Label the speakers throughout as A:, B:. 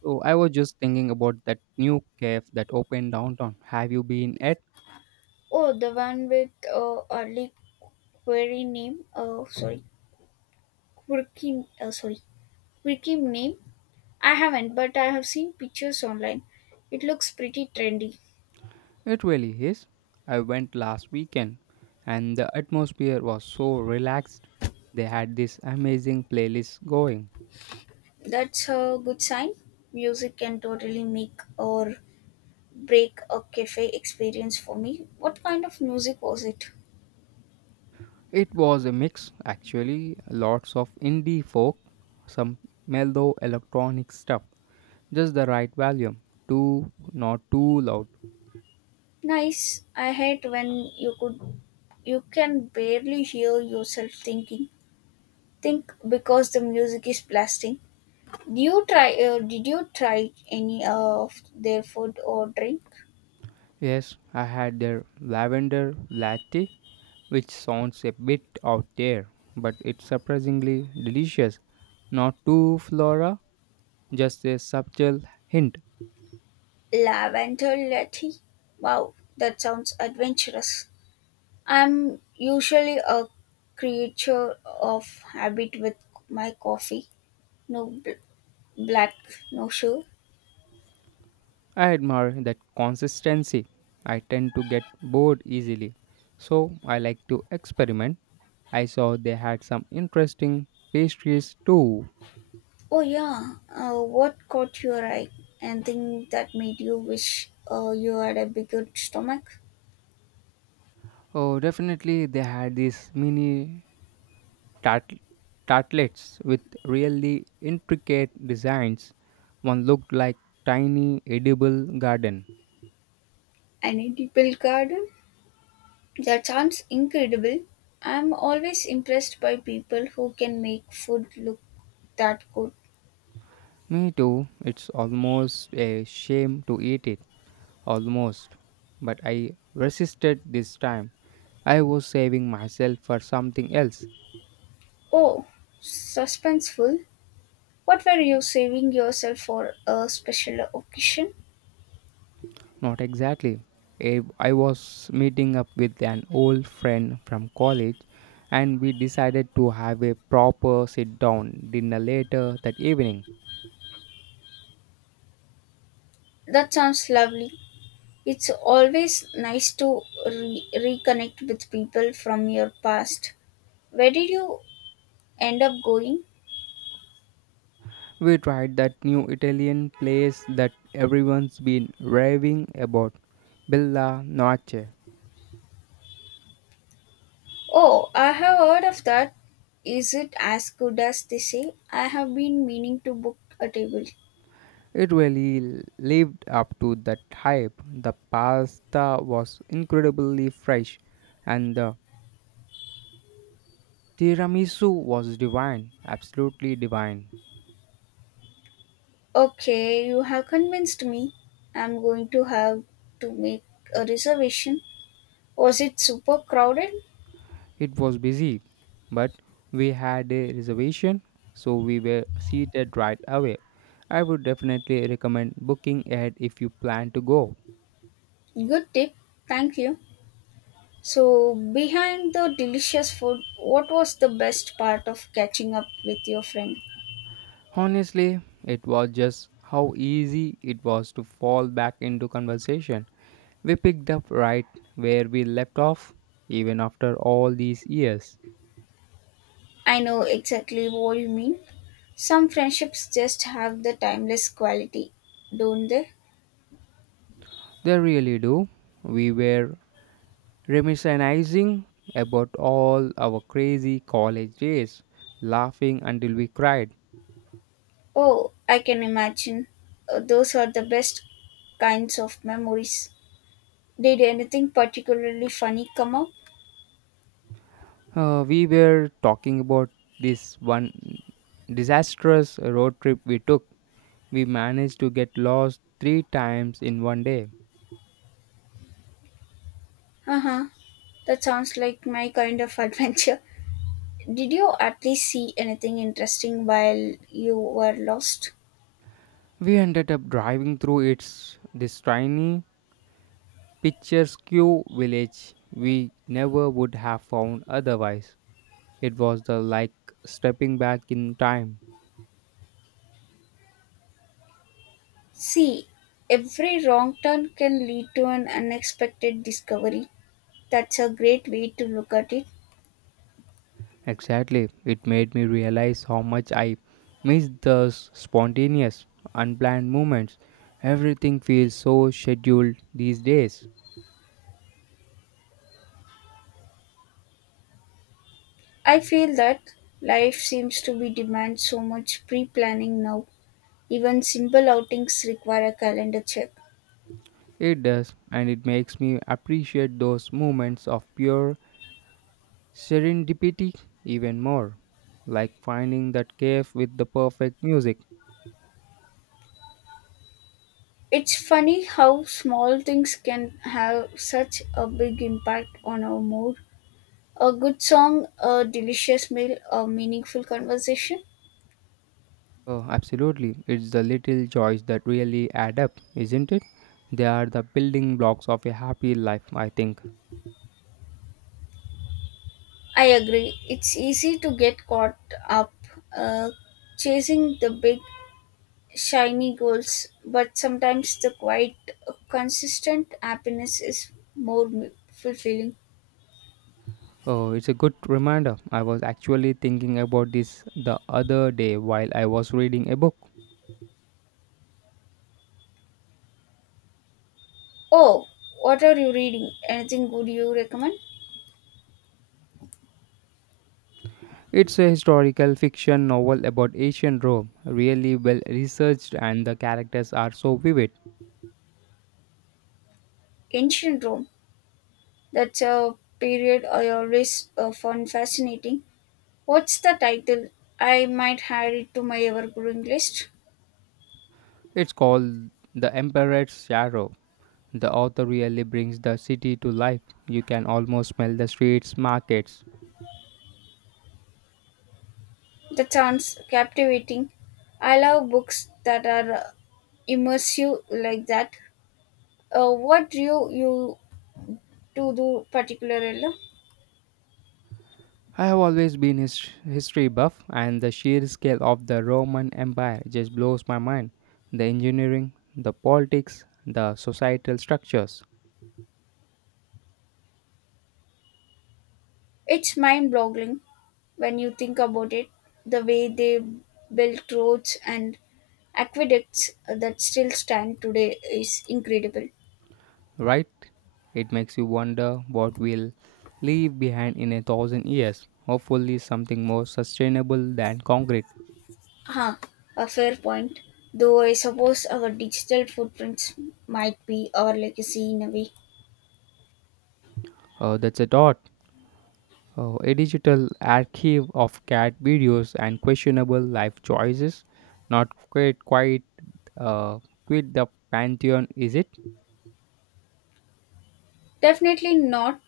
A: So I was just thinking about that new cafe that opened downtown. Have you been at?
B: Oh, the one with early query name. Oh, sorry, quirky. Quirky name. I haven't, but I have seen pictures online. It looks pretty trendy.
A: It really is. I went last weekend and the atmosphere was so relaxed. They had this amazing playlist going.
B: That's a good sign. Music can totally make or break a cafe experience for me. What kind of music was it?
A: It was a mix actually, lots of indie folk, some mellow electronic stuff, just the right volume, too not too loud.
B: Nice. I hate when you can barely hear yourself thinking. Think because the music is blasting. Do you try? Did you try any of their food or drink?
A: Yes, I had their lavender latte which sounds a bit out there, but it's surprisingly delicious. Not too flora, just a subtle hint.
B: Lavender latte. Wow, that sounds adventurous. I'm usually a creature of habit with my coffee. No bl- Black, no sugar.
A: I admire that consistency. I tend to get bored easily, so I like to experiment. I saw they had some interesting pastries too.
B: Oh yeah. What caught your eye? Anything that made you wish you had a bigger stomach?
A: Oh, definitely they had these mini tart- tartlets with really intricate designs. One looked like tiny edible garden.
B: Any deep garden? That sounds incredible. I'm always impressed by people who can make food look that good.
A: Me too. It's almost a shame to eat it. Almost. But I resisted this time. I was saving myself for something else.
B: Oh, suspenseful. What were you saving yourself for, a special occasion?
A: Not exactly. I I was meeting up with an old friend from college and we decided to have a proper sit down dinner later that evening.
B: That sounds lovely. It's always nice to reconnect with people from your past. Where did you end up going?
A: We tried that new Italian place that everyone's been raving about, Bella Noce.
B: Oh, I have heard of that. Is it as good as they say? I have been meaning to book a table.
A: It really lived up to that hype. The pasta was incredibly fresh and the tiramisu was divine, absolutely divine.
B: Okay, you have convinced me. I'm going to have to make a reservation. Was it super crowded?
A: It was busy, but we had a reservation, so we were seated right away. I would definitely recommend booking ahead if you plan to go.
B: Good tip. Thank you. So, behind the delicious food, what was the best part of catching up with your friend?
A: Honestly, it was just how easy it was to fall back into conversation. We picked up right where we left off, even after all these years.
B: I know exactly what you mean. Some friendships just have the timeless quality, don't they?
A: They really do. We were reminiscing about all our crazy college days, laughing until we cried.
B: Oh, I can imagine. Those are the best kinds of memories. Did anything particularly funny come up?
A: We were talking about this one disastrous road trip we took. We managed to get lost three times in one day.
B: Uh huh. That sounds like my kind of adventure. Did you at least see anything interesting while you were lost?
A: We ended up driving through its this tiny picturesque village we never would have found otherwise. It was the like stepping back in time.
B: See, every wrong turn can lead to an unexpected discovery. That's a great way to look at it.
A: Exactly, it made me realize how much I miss those spontaneous, unplanned moments. Everything feels so scheduled these days.
B: I feel that life seems to be demand so much pre-planning now. Even simple outings require a calendar check.
A: It does, and it makes me appreciate those moments of pure serendipity even more. Like finding that cave with the perfect music.
B: It's funny how small things can have such a big impact on our mood. A good song, a delicious meal, a meaningful conversation.
A: Oh, absolutely. It's the little joys that really add up, isn't it? They are the building blocks of a happy life, I think.
B: I agree. It's easy to get caught up uh, chasing the big, shiny goals, but sometimes the quiet, consistent happiness is more fulfilling.
A: Oh, it's a good reminder. I was actually thinking about this the other day while I was reading a book.
B: Oh, what are you reading? Anything good you recommend?
A: It's a historical fiction novel about ancient Rome, really well researched, and the characters are so vivid.
B: Ancient Rome. That's a period I always found fascinating. What's the title? I might add it to my ever growing list.
A: It's called The Emperor's Shadow. The author really brings the city to life. You can almost smell the streets, markets.
B: That sounds captivating. I love books that are immersive like that. What drew you to do particularly?
A: I have always been history buff, and the sheer scale of the Roman Empire just blows my mind. The engineering, the politics, the societal structures,
B: It's mind-boggling when you think about it. The way they built roads and aqueducts that still stand today is incredible.
A: right? It makes you wonder what we'll leave behind in 1,000 years. Hopefully, something more sustainable than concrete.
B: Huh, a fair point. Though I suppose our digital footprints might be our legacy in a way.
A: That's a thought. A digital archive of cat videos and questionable life choices. Not uh, quit the pantheon, is it?
B: Definitely not,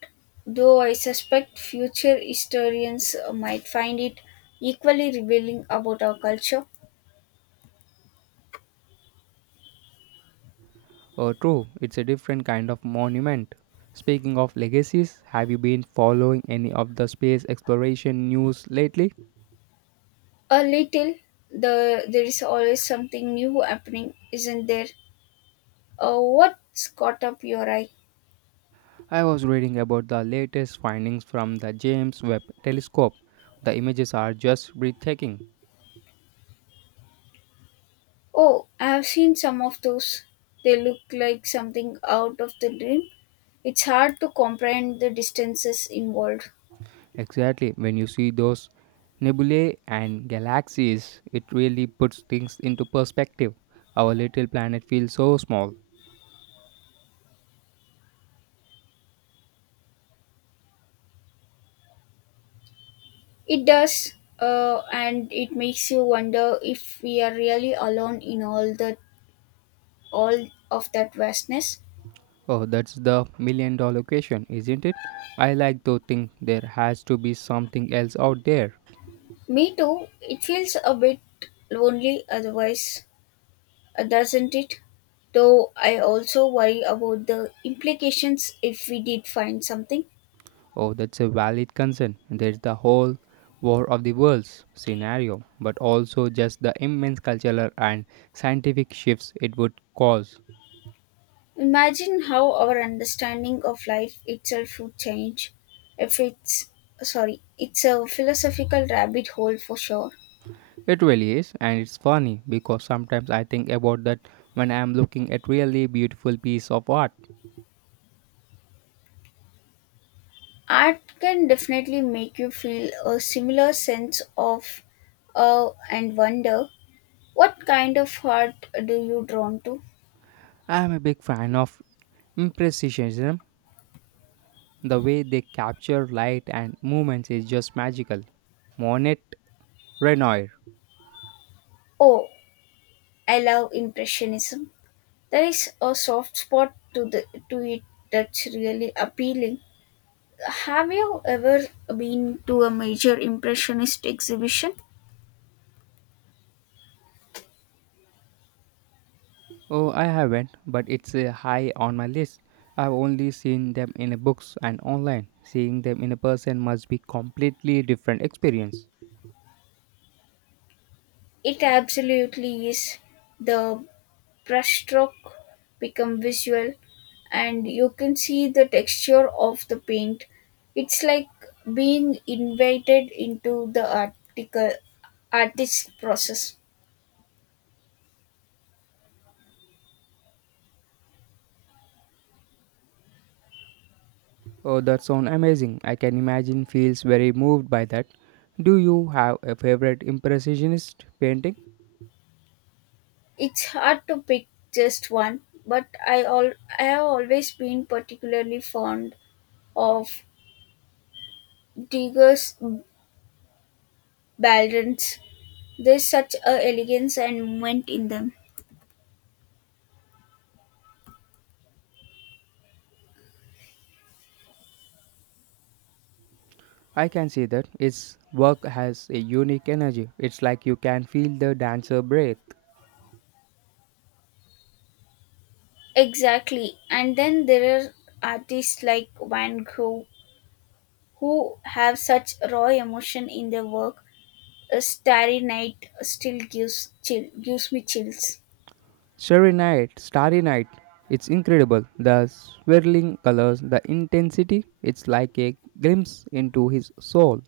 B: though I suspect future historians might find it equally revealing about our culture.
A: Oh, true, it's a different kind of monument. Speaking of legacies, have you been following any of the space exploration news lately?
B: A little, there is always something new happening, isn't there? What's caught up your eye?
A: I was reading about the latest findings from the James Webb telescope. The images are just breathtaking.
B: Oh, I have seen some of those. They look like something out of the dream. It's hard to comprehend the distances involved.
A: Exactly, when you see those nebulae and galaxies, it really puts things into perspective. Our little planet feels so small.
B: It does, and it makes you wonder if we are really alone in all of that vastness.
A: Oh, that's the million dollar question, isn't it? I like to think there has to be something else out there.
B: Me too. It feels a bit lonely otherwise, doesn't it? Though I also worry about the implications if we did find something.
A: Oh, that's a valid concern. There's the whole War of the Worlds scenario, but also just the immense cultural and scientific shifts it would cause.
B: Imagine how our understanding of life itself would change. If it's sorry, it's a philosophical rabbit hole for sure.
A: It really is, and it's funny because sometimes I think about that when I'm looking at really beautiful piece of art.
B: Art can definitely make you feel a similar sense of awe and wonder. What kind of art do you drawn to?
A: I'm a big fan of impressionism. The way they capture light and movements is just magical. Monet Renoir.
B: Oh, I love impressionism. There is a soft spot to it that's really appealing. Have you ever been to a major impressionist exhibition?
A: Oh, I haven't, but it's a high on my list. I've only seen them in books and online. Seeing them in a person must be completely different experience.
B: It absolutely is. The brushstroke become visual, and you can see the texture of the paint. It's like being invited into the article artist process.
A: Oh, that sounds amazing. I can imagine feels very moved by that. Do you have a favorite impressionist painting?
B: It's hard to pick just one, but I have always been particularly fond of Digger's balladons. There's such a elegance and movement in them.
A: I can see that. Its work has a unique energy. It's like you can feel the dancer breathe.
B: Exactly, and then there are artists like Van Gogh who have such raw emotion in their work. A Starry Night still gives me chills.
A: Starry night, starry night. It's incredible. The swirling colors, the intensity. It's like a glimpse into his soul.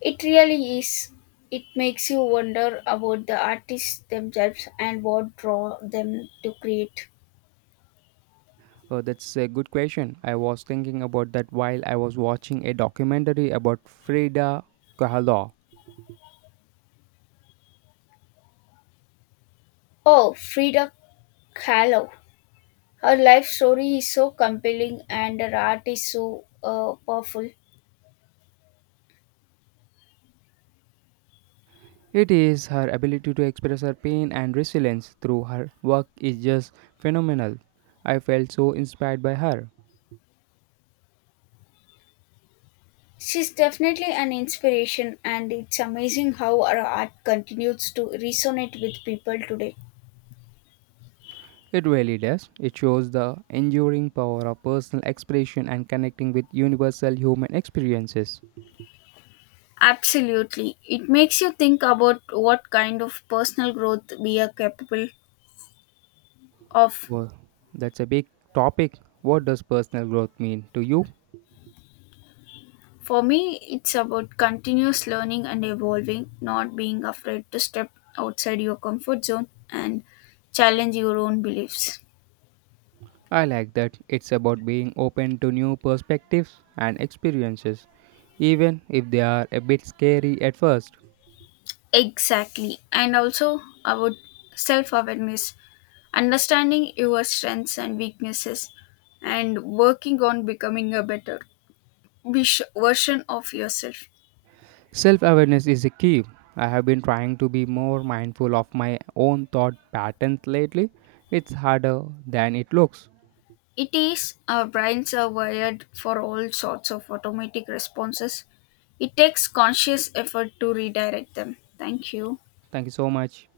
B: It really is. It makes you wonder about the artists themselves and what draw them to create.
A: That's a good question. I was thinking about that while I was watching a documentary about Frida Kahlo.
B: Oh, Frida Kahlo. Her life story is so compelling and her art is so powerful.
A: It is her ability to express her pain and resilience through her work is just phenomenal. I felt so inspired by her.
B: She's definitely an inspiration, and it's amazing how her art continues to resonate with people today.
A: It really does. It shows the enduring power of personal expression and connecting with universal human experiences.
B: Absolutely. It makes you think about what kind of personal growth we are capable of.
A: Well, that's a big topic. What does personal growth mean to you?
B: For me, it's about continuous learning and evolving, not being afraid to step outside your comfort zone and challenge your own beliefs.
A: I like that. It's about being open to new perspectives and experiences, even if they are a bit scary at first.
B: Exactly. And also about self awareness, understanding your strengths and weaknesses, and working on becoming a better version of yourself.
A: Self awareness is a key. I have been trying to be more mindful of my own thought patterns lately. It's harder than it looks.
B: It is, our brains are wired for all sorts of automatic responses. It takes conscious effort to redirect them. Thank you.
A: Thank you so much.